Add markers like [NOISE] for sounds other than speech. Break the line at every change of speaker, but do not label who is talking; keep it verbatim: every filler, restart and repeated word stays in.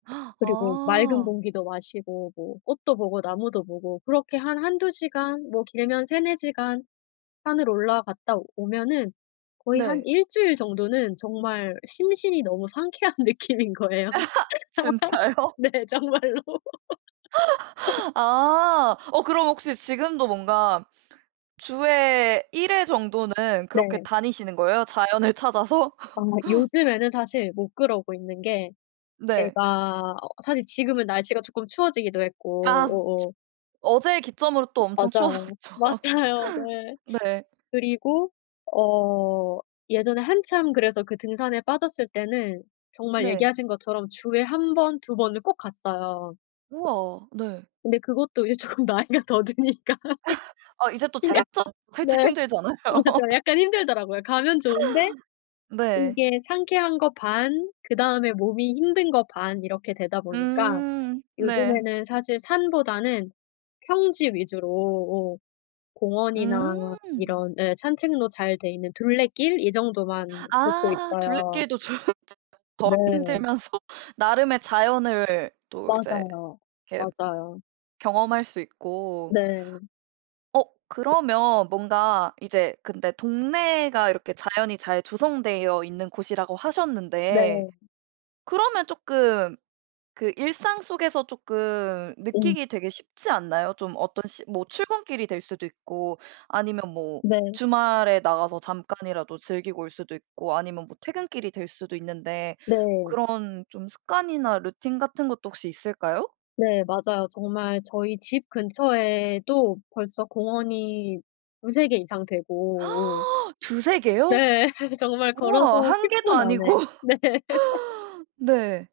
[GASPS]
그리고 맑은
어.
공기도 마시고 뭐 꽃도 보고 나무도 보고 그렇게 한 한두 시간 뭐 길면 세네 시간 산을 올라갔다 오면은 거의 한
네.
일 주일 정도는 정말 심신이 너무 상쾌한 느낌인 거예요.
[LAUGHS] 진짜요?
네 정말로. [LAUGHS]
[LAUGHS] 아. 어 그럼 혹시 지금도 뭔가 주에 일 회 정도는 그렇게
네.
다니시는 거예요? 자연을 찾아서?
아
[LAUGHS]
요즘에는 사실 못 그러고 있는 게
네.
제가 어 사실 지금은 날씨가 조금 추워지기도 했고
아
어어.
어제 기점으로 또 엄청
맞아요.
추워졌죠.
맞아요. 네.
[LAUGHS] 네.
그리고 어 예전에 한참 그래서 그 등산에 빠졌을 때는 정말
네.
얘기하신 것처럼 주에 한 번, 두 번을 꼭 갔어요.
우와. 네.
근데 그것도 이제 조금 나이가 더 드니까.
[LAUGHS] 아 이제 또
그냥
체력적
네.
살짝 힘들잖아요.
어 맞아
[LAUGHS]
약간 힘들더라고요. 가면 좋은데
네.
이게 상쾌한 거 반 그다음에 몸이 힘든 거 반 이렇게 되다 보니까
음 네.
요즘에는 사실 산보다는 평지 위주로 오 공원이나
음.
이런 예 산책로 잘 돼 있는 둘레길 이 정도만 걷고
아.
있어요.
둘레길도 좀 덜
네.
힘들면서 나름의 자연을 또 이제
맞아요.
이렇게
맞아요.
경험할 수 있고.
네.
어 그러면 뭔가 이제 근데 동네가 이렇게 자연이 잘 조성되어 있는 곳이라고 하셨는데
네.
그러면 쪼끔 그 일상 속에서 쪼끔
음.
느끼기 되게 쉽지 않나요? 좀 어떤 시 뭐 출근길이 될 수도 있고 아니면 뭐
네.
주말에 나가서 잠깐이라도 즐기고 올 수도 있고 아니면 뭐 퇴근길이 될 수도 있는데
네.
그런 좀 습관이나 루틴 같은 것도 혹시 있을까요?
네. 맞아요. 정말 저희 집 근처에도 벌써 공원이 두세 개 이상 되고 오
[GASPS] 두세 개요?
네. [LAUGHS] 정말 걸어서
우와. 한
십
개도
분 안에.
아니고.
네. [LAUGHS]
네.